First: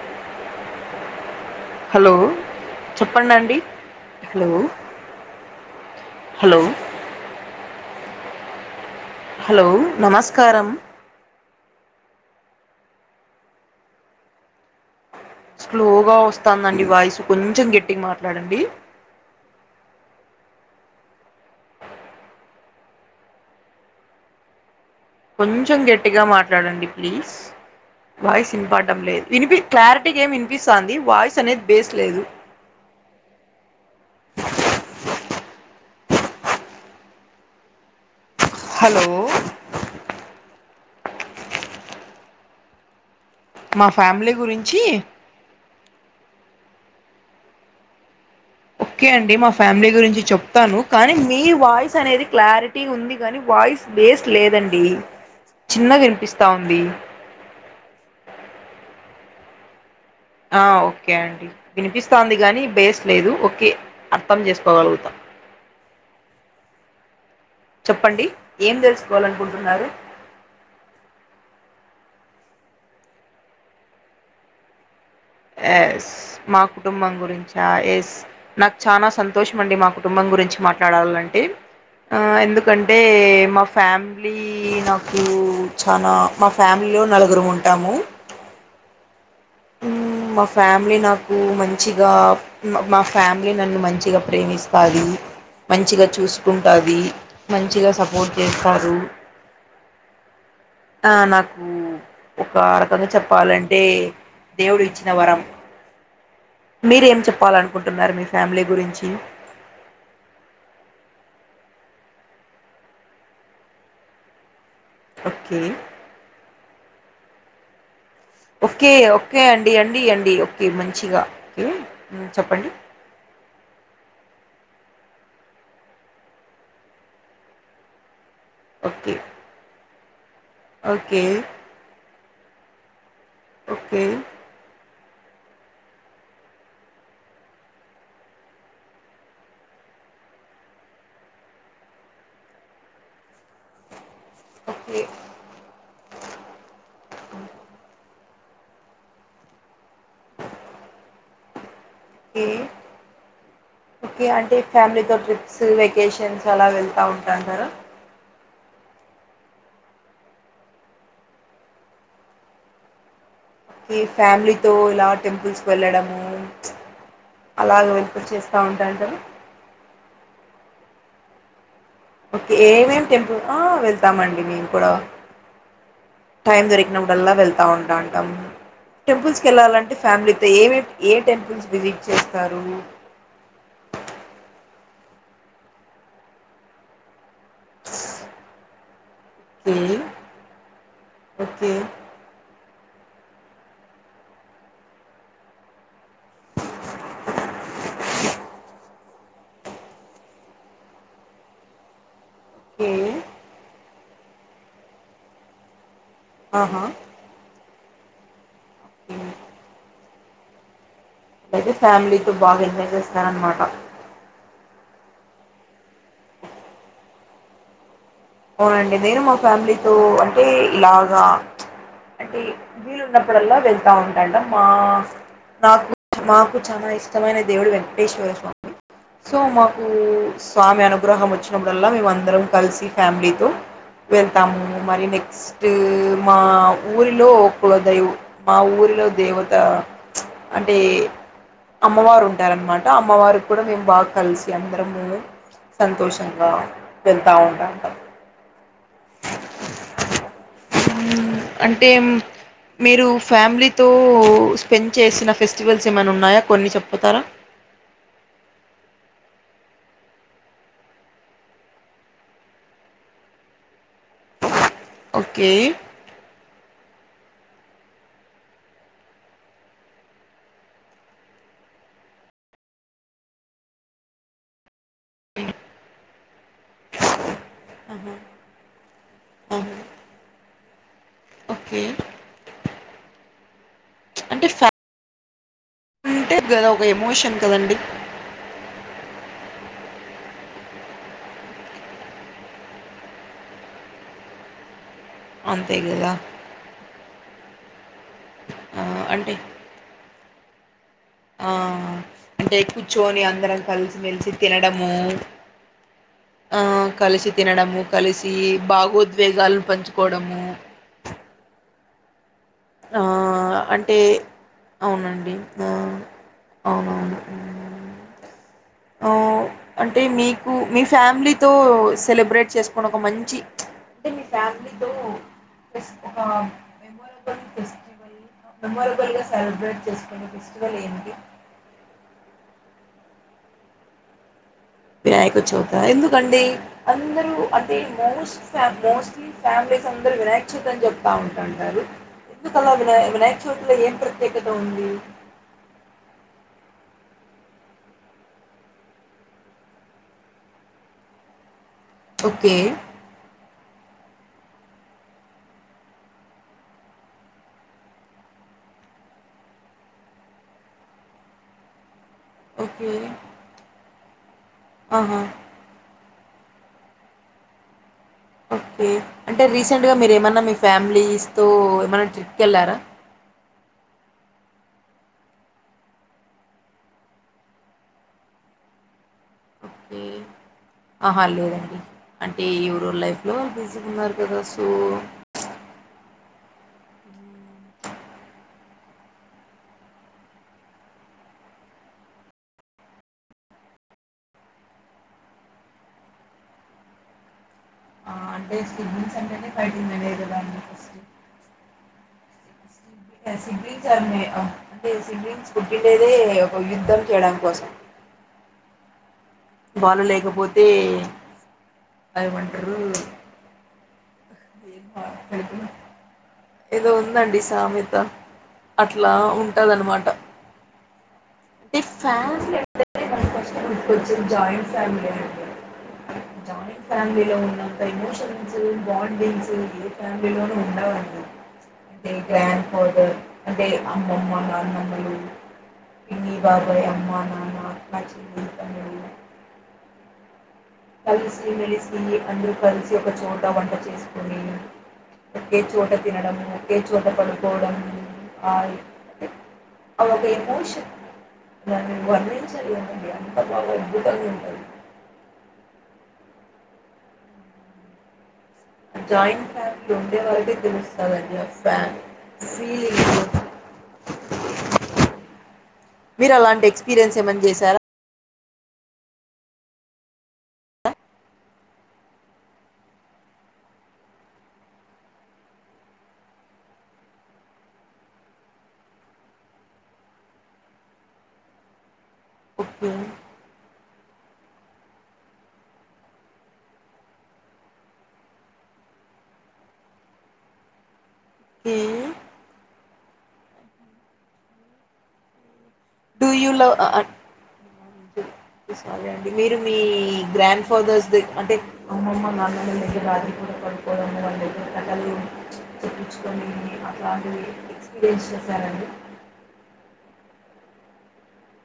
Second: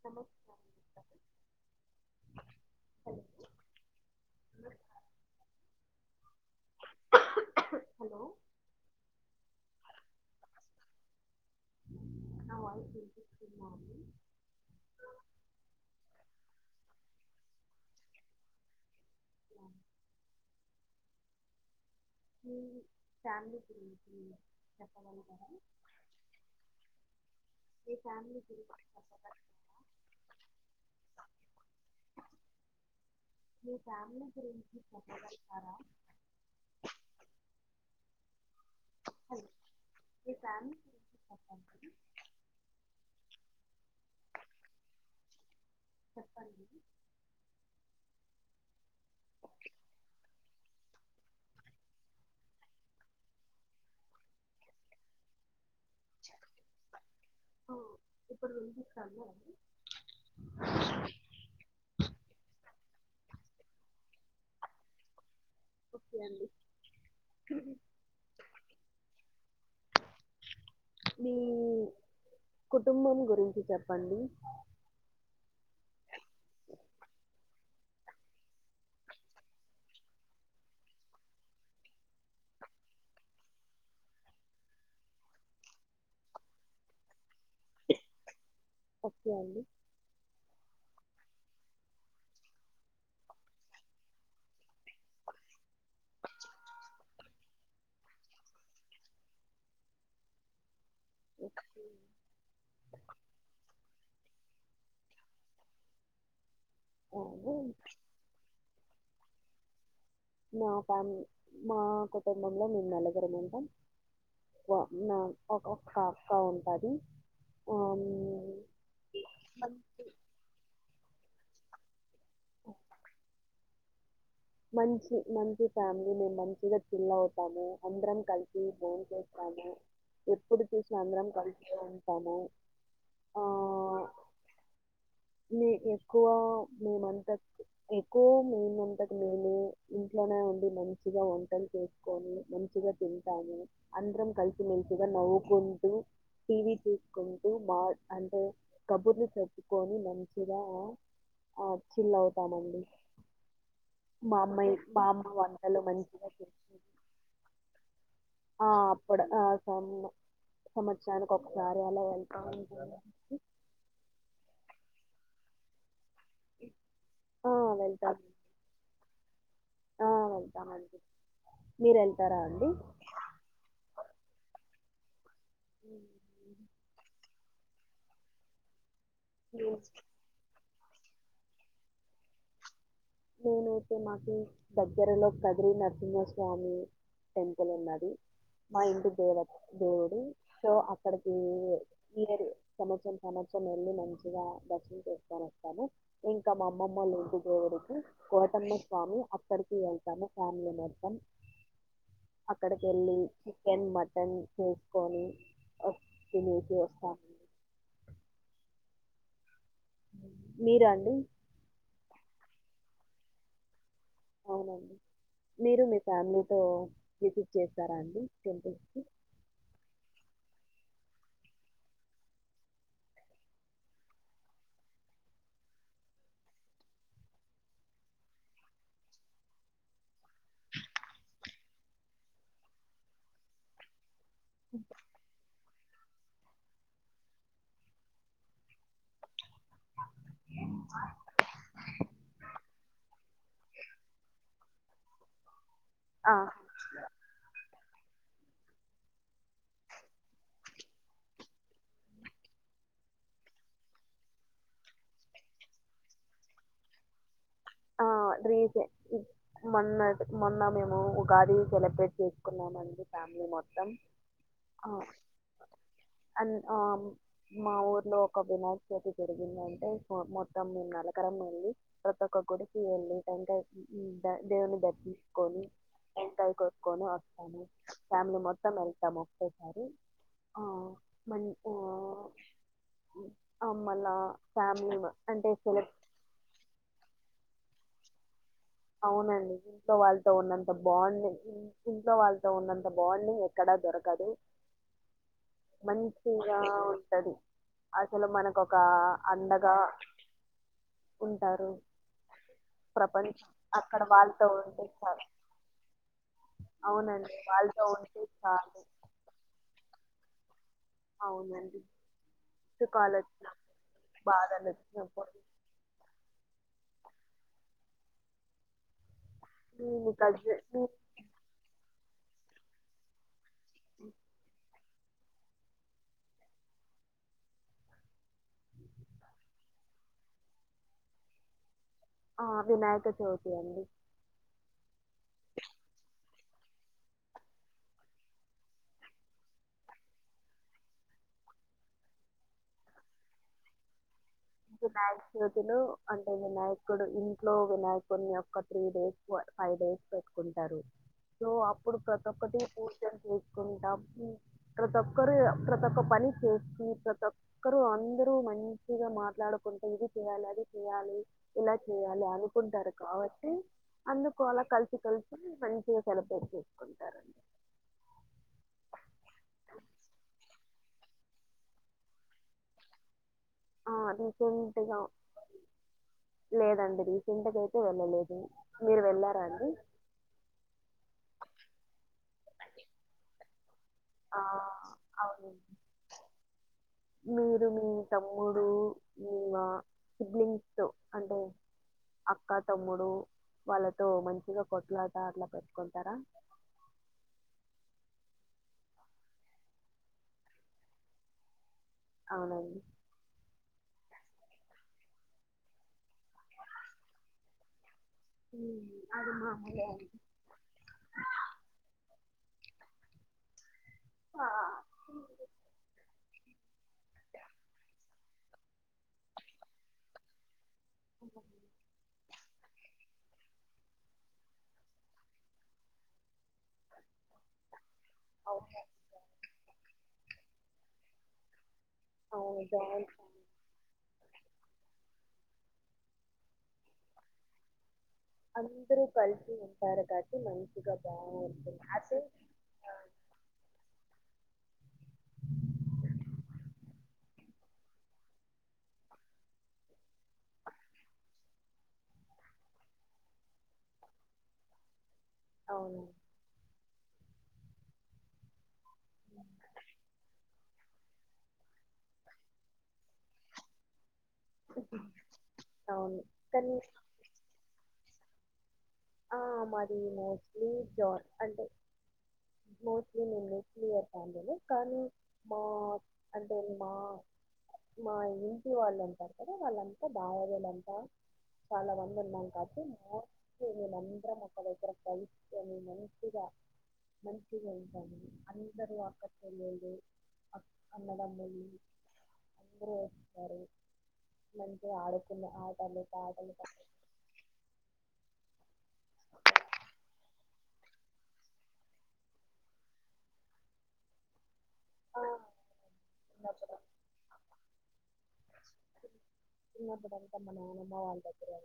Samosa hello చెప్పండండి hello hello hello hello నమస్కారం నా వాయిస్ వినిపిస్తుందా ఆండి స్లోగా ఓస్తాందండి వాయిసు కొంచెం గట్టిగ మాట్లాడండి అ మ్ ఫ్యామిలీ [inaudible] కొంచెం గట్టిగా మాట్లాడండి ప్లీస్ వాయిస్ ఇన్పాడం లేదు వినిపి క్లారిటీగెం వినిపిస్తంది వాయిస్ అనేది బేస్ లేదు మీ ఫ్యామిలీ గురించి చెప్పగలుతారా [inaudible] హలో [inaudible] మా ఫ్యామిలీ గురించీ చెప్పండి ఒక్కె అండి మా ఫ్యామిలీ గురించి చెప్తాను కానీ మీ వాయిస్ అనేది క్లారిటీ ఉంది కాని వ వాయిస్ బేస్ లేదండి చిన్నగినిపిస్తా ఉంది ఆ ఒక్కే అండి వినిపిస్తా ఉంది కానీ బేస్ లేదు ఓకే అర్థం చేసుకోగలుగుతా ఒకే అండి చెప్పండి ఏం తెలుస్కోవాలనుకుంటున్నారు మీ కుటుంబం గురించి చెప్పండి ఎస్ నాక్ చానా సంతోషం అండి మా కుటుంబం గురించి మాట్లాడాలంటే ఆ ఎందుకంటే మా ఫ్యామిలీ నాకు చానా మా ఫ్యామి లో నలుగురం ఉంటాము మా ఫ్యామిలీ నాకు మంచిగా మా ఫ్యామిలీ నన్ను మంచిగా ప్రేమిస్తాది మంచిగా చూస్కుంటాది మంచిగా సపోర్ట్ చేస్తారు ఆ నాకు ఒక రకంగ చెప్పాలంటే దేవుడు ఇచ్చిన వరం మీరేం చెప్పాలనుకుంటున్నారు మీ ఫ్యామిలీ గురించి మా ఫ్యామి మా కుటుంబంలో మేం నలుగురం ఉంటాం వ నా ఓకే ఒక ఒక అక్క ఉంటాది ఓకే ఓకే అండి అండి అండి ఒకే మంచిగా ఒకే మ్ చెప్పండి మంచి మంచి ఫ్యామిలీ మేం మంచిగా చిల్ అవుతాము అందరం కలి సి ఓకే బొంచేస్తాము ఎప్పుడు చూసిన ఓకే అందరం కలిసే ఉంటాము. ఓకే. మీ ఎక్కువ మేమంతకు ఎక్కువ మేమంతక్. నేను. ఇంట్లోనే ఉండి మంచిగా వంటలు చేసుకొని మంచిగా తింటాము అందరం ఓకే కలిసిమెలిసిగా నవ్వుకుంటూ టీవీ చూసుకుంటూ మా అంటే కబుర్లు చెప్పుకొని మంచిగా ఆ చిల్వ్ ఓకే తామండి అంటే ఫ్యామిలీతో ట్రిప్స్ మంచిగా వెకేషన్స్ అలా వెళ్తా ఉంటాం కదా. ఆహ్ అప్పుడు ఆహ్ సమ్. సంవత్సరానికి ఒకసారి అలా వెళ్తామండి. ఈ ఫ్యామిలీ తో ఇలా టెంపుల్స్ కి వెళ్ళడం. ఉమ్ ప్చ్ ఆ అలాగ వినిపిచ్చేస్తా ఉంటాంటరు. ఆహ్ వెళ్తామండి. మీరు వెళ్తారా అండి ఆహ్ వెళ్తామండి మేము కూడా. టైం దొరికినప్పుడాల్ల వెళ్తా ఉంటాంటం. టెంపుల్స్కి వెళ్ళాలంటే ఫ్యామిలీతో ఏవేవి ఏ టెంపుల్స్ విజిట్ చేస్తారు. నేనైతే మాకు దగ్గరలో కదిరి నరసింహస్వామి. టెంపుల్ ఉన్నది మా ఇంటి. దేవత ఓకే దేవుడు సో అక్కడికి ఓకే వీలేరు. సంవత్సరం సంవత్సరం వెళ్ళి మంచిగా దర్శనం చేసుకొని వస్తాము ఇంకా మా అమ్మమ్మలు ఊరికి. కోటన్న స్వామి అక్కడికి వెళ్తాను ఫ్యామిలీ మొత్తం. అక్కడికి ఓకే వెళ్ళి చికెన్ మటన్ చేసుకొని. తినేసి ఆహా వస్తాం. ఓకే. మీరండి. అయితే ఫ్యామిలీతో బాగా ఎంజాయ్ చేస్తారనమాట. అవునండి మీరు మీ ఫ్యామిలీతో విసిట్ చేస్తారా అండి. హ అండి టెంపుల్స్కి నేను మా ఫ్యామిలీతో అంటే ఇలాగా. అంటే వీలు ఉన్నప్పుడల్లా వెళ్తా ఉంటండా మా. నాకు మాకు చాలా ఇష్టమైన దేవుడు వెంకటేశ్వర స్వామి. సో మాకు స్వామి అనుగ్రహం వచ్చినప్పుడల్లా మేమ అందరం కలిసి ఫ్యామిలీతో. వెళ్తాము మరియు నెక్స్ట్. మా ఊరిలో కుల దైవం మా ఊరిలో దేవత ప్చ్. అంటే అమ్మవారు ఉంటారనమాట అమ్మవారూ కూడా మేము. బాగా కలిసి అందరము సంతోషంగా వెళ్తా ఉంటాంటం. ఉమ్ అంటే. మీరు ఫ్యామిలీతో స్పెండ్ చేసిన ఫెస్టివల్స్ ఏమైనా ఉన్నాయా కొన్ని చెప్పుతారా. ఆహ్. రీసె మొన్న ట్ మొన్న మేము ఉగాది సెలబ్రేట్ చేసుకున్నామండి ఫ్యామిలీ. మొత్తం ఆహ్ ఓకే అండ్ ఆహ్. మా ఊర్లో ఒక వినాయ చవితి జరిగిందంటే మొత్తం మేము నలకరం వెళ్ళి ప్రతి ఒక్కరూ. గుడికి వెళ్లి టెంకాయ ఉమ్ దేవుని దర్శించుకొని. టెంకాయ కోట్కొని వస్తాము ఆహా, ఫ్యామిలీ మొత్తం వెళ్తాము ఆహా. ఒకేసారి. ఆహ్ మంచ్ ఓకే ఆహ్. ఆహ్ మళ్ళా అంటే ఫ్యా ఫ్యామిలీ మా అంటే సెలెక్ట్. అంటే గదా ఒక ఎమోషన్ కదండి. అవునండి ఇంట్లో వాళ్లాతో ఉన్నంత బాండ్ ఇంట్లో వాళ్లాతో ఉన్నంత బాండింగ్ ఎక్కడ దో. దొరకదు అంతే గదా! మంచిగా ఉంటది. అసలు మనకు ఒక ఆ! అండగా. ఉంటారు. ఆహ్ అంటే కూర్చోని ప్రపంచం అందరం అక్కడ కలిసిమెలిసి వాళ్ళతో ఉంటే తినడము. చాలు. ఆహ్ కలిసి అవునండి. తినడము వాళ్ళతో ఉంటే కలిసి చాలు. భాగోద్వేగాలు పంచుకోవడము. అవునండి సుఖాల్ ఆ అంటే అవునండి ఆ అవునవును ఉహూ అంటే నేను మీకు మీ కజిన్ ఫ్యామిలీతో సెలబ్రేట్ చేసుకొనే ఒక మంచి. అంటే మీ ఫ్యామిలీతో చేసుకున్న ప్చ్. కొన్ని ఫెస్టివల్ మెమొరబుల్ గా సెలబ్రేట్ చేసుకునే ఫెస్టివల్ ఏంటి. ఆ వినాయక చవితి అండి అందరు అదే మొస్ట్ ఫామ్ మొస్ట్లీ ఫ్యామిలీస్ అందరు వినాయక చవితి అని చెప్తా ఉంట్రంట ఎందుకలా వినయ వినాయక చవితి లో ఎం ప్ర వినాయక్ చవితిలు అంటే వినాయకుడు ఇంట్లో వినాయకున్ని ఒక త్రీ డేస్ ఫైవ్ డేస్ పెట్టుకుంటారు సో అప్ ఇప్పుడు ప్రతి ఓకే ఒక్కటి పూజల్ చెస్ కుంటాం ప్రతి ఒక్కరు ప్రతి ఒక్క పని చేస్తూ ప్రతి ఒక్కరు అందరు మంచిగా మాట్ మాట్లాడుకుంటే ఇది చెయాలి అది చెయ్యాలి ఇలా చేయ్యాలి ఓకే అనుకుంటారు కాబట్టి అందుకు అలా కలిసి ఆహా కలిసి మంచిగా సెలబ్రేట్ చేసుకుంటారండి ఓకే అంటే రీసెంట్ గా మీరు ఏమన్నా మీ ఫ్యామిలీస్ తో ఏమైన్నా ట్రిప్ కెల్లరా ఆ రీసెంట్ గా లేదండి రీసెంట్ గా అయితే వెళ్ళలేదు మీరు వెళ్లరా అండి మ్ ఆహా లేదండి అంటే ఎవరు లైఫ్ లో బి మరి ఆ, బ్రదర్సు అవును మీరు మీ తమ్ముడు మా సిబలింగ్స్ తో అంటే అక్కా తమ్ముడు వాళ్ళతో మంచిగా కొట్లాట అట్లా పెట్టుకుంటారా ఆ! అంటే ససిబ్లింగ్స్ అంటేనే ఫైటింగ్ [inaudible] కదా అవునండి సిబ్లి సిబ్లింగ్స్ అండి అంటే సిబ్లింగ్స్ పుటిండేదే ఓక యుద్ధం చేయడం కోసం మ్ వాళ్లు లేకపోతే అదేమాంటరూ [inaudible] ఏదో ఉందండి సామెత అట్లా ఉంటదాన్నమాట మీ [inaudible] జాయింట్ ఫ్యామిలీ అండి జాయింట్ ఫ్యామిలీలో ఉన్నంత ఎమోషన్స్ బాండింగ్స్ ఫ్యామిలీ లోను ఉండవండి అంటే అవును గ్రాడ్ ఫాదర్ బాగుంది అంటే అం అమ్మమ్మ నానమ్మలు పిన్ని బాబాయ్ అమ్మా నాన్న మంచి అందరు కలిసి ఉంటారు కట్టి మం కలిసి మెలిసి అందరూ కలిసి ఒక చోట వంట చేసుకొని ఒకే చోట తినడము ఒకే చోట పడుకోవడం ఆ అవొక ఎమొషన్ దాన్ని వార్ణించలేనిది అంత బాగ అద్భుతంగా ఉంటది అవునా జాయింట్ ఫ్యామిలీ ఉండేవాళ్లకే తెలుసదండీ ఆ ఫామ్ అవును మీరు అలాంటి కానీ ఎక్స్పీరియన్స్ ఏమన్నా చేసారా ఆ మాది మొస్ట్లీ జా అంటే మొస్ట్లీ నేన్ న్యూక్లియర్ ఫ్యామిలిని కానీ మా అంటే మా మా ఇంటి వాల్ అంటర్ కదా వాళ్ళంతా బావలే నంట చాలా మంది ఉనం కావటి ఓకే మోస్ట్ సి మేం అందరం ఒకదగ్గర కలుస్కొని మంచిగా మంచిగుంటాం అందరు అక్క చెల్లెలు అక్ అన్నదమ్ములు అందరూ వస్తారు మంచి ఆడుకున్న ఆటలు డూ యూ పాటలు లవ్ ఆ ఆ సారీ అండి మీరు మీ గ్రాండ్ ఫాదర్స్ ద అంటే అమ్మమ్మ నాన్నమ్మ ల దగ్గర అది కూడ బా ప్రగలు చెప్పించుకొని అట్లాంటివి ఎక్స్పీరియన్స్ చేశారండి చిన్నపుడు అత్తమ్మను మ బావలు దేగరె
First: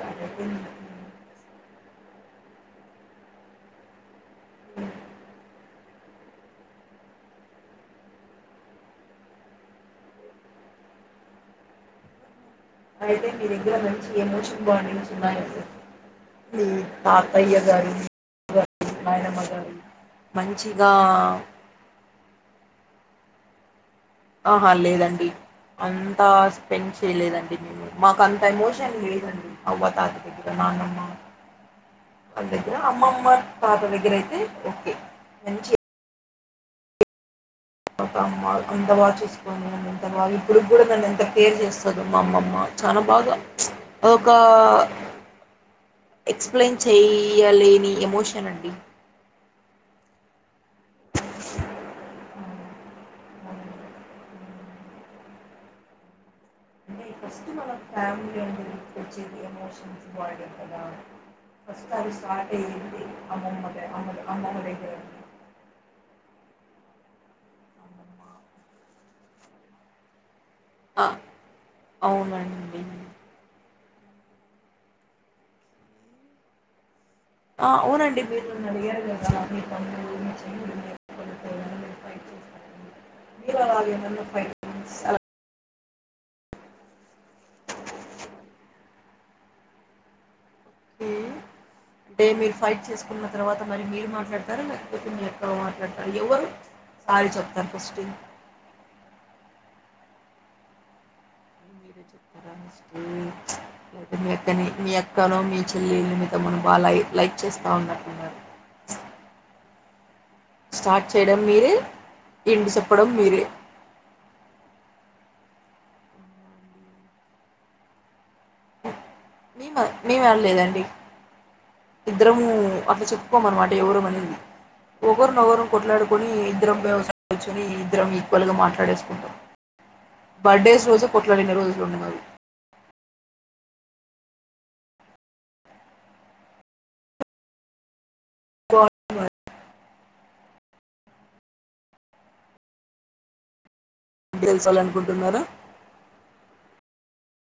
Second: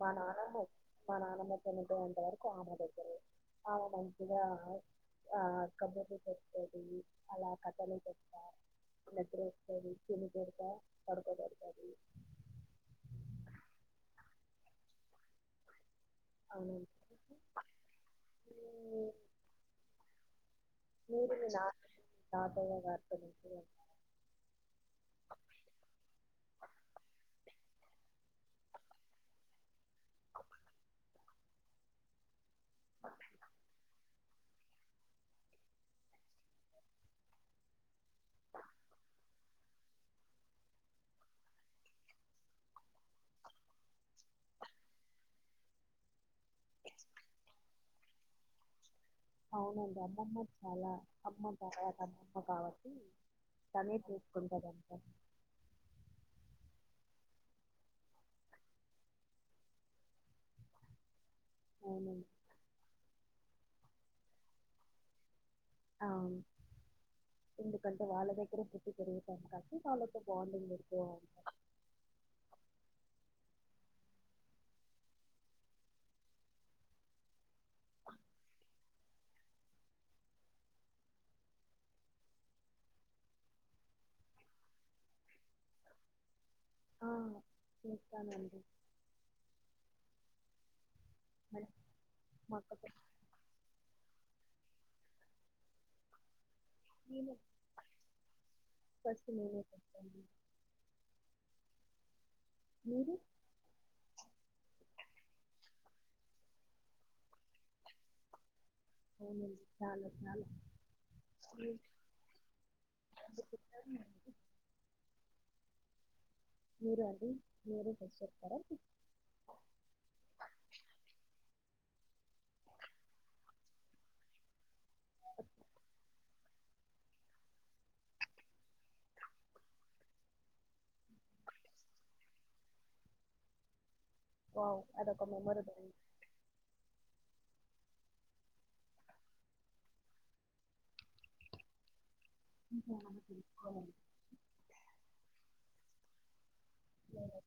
మా నానమ్మో మా నానమ్మ చనిపోయేంత వరకు అమ్మ దగ్గరే ఆమె మంచిగా ఆ కబుర్లు చెప్తది అలా కట్టలు పెట్ట నిద్ర వస్తది చి కొడతా పడుకోబెడతాది అయితే మీ దగ్గర మంచి ఎమోషన్ బాండింగ్స్ ఉన్నాయి మీ అవును తాతయ్య గారి గ మీ- నాయనమ్మ గారి మంచిగా తాతయ్యగ ఆహా లేదండి అంతా స్పెండ్ చేయలేదండి మేము మాకు అంత ఎమోషన్ లేదండి అవ్వ తాతదగ్గర నానమ్మ వాళ దగ్గర అమ్మమ్మ తాత దగ్గర అయితే ఓకే మంచి ఒక అమ్మ అంత బాగా చూసుకోని నన్ను ఎంత బాగా ఇప్పుడుకి కూడా నన్ను ఎంత కేర్ చేస్తదో మా అమ్మమ్మ చాలా బాగా ఒక ఎక్సప్లయిన్ చేయలేని ఎమోషన్ అండి అవునండి అమ్మమ్మ చాలా అమ్మ తర్వాత అమ్ కాబట్టి తనే చూసుకుంటాదంత అంటే ఫస్ట్ మనక ఫ్యామిలీ అంటే గుర్తొచ్చేది ఎమోషన్స్ బాండింగ్ కదా ఫస్ట్ అది అవును స్టార్ట్ అయింది అమ్మమ్ అమ్ అమ్మమ్మ దెగర ఆ ఎందుకంటే వాళ్ళ దగ్గరె పుట్టి పెరుగుతాం కాబట్టి వాళ్ళ దగ్గర ఆ అవునండి ఆ అవునండి మీరు నన్ను అడిగారు కదా మీ తమ్ముడు మీ చెల్లి [unintelligible] మీరేమన్నా ఫైటింగ్స్ ఆలా ఆ చేస్తానండి ఓకే అంటే మీరు ఫైట్ చేసుకున్న తర్వాత మరి మీరు మాట్లాడతార లె లేదా మీ అక్క మాట్లాడతార ఎవరు సారీ చెప్తారు ఫస్ట్ మీరె చెప్తారా ఫస్ట్ లేదా మీ అక్క కానీ మీ అక్కనో మీ చెల్లి మోతమను బా లైక్ లైక్ చేస్తా ఉన్నట్లున్నారు అవును చాలు స్టార్ట్ చేయడం మీరే ఎండ్ చెప్పడం మీరే మీరు అది మీరే ఫస్ట్ చెప్తారా మేమ మేము ఆన్లేదండి ఇద్దరము అట్లా చెప్పుకోము అన్నమాట ఎవరమనింది ఒకరినవరు కొట్లాడుకొని ఇద్దరం ఒకచోట కూర్చుని ఇద్దరం ఈక్వల్ గా మాట్లాడేసుకుంటాం బర్త్డేస్ రోజు పొట్లాడిన్ని రోజులునై మవి వావ్ అదొక మెమొరబుల్ తోత్నర్ [unintelligible] గెల్చాలనుకుంటున్నారా లేదు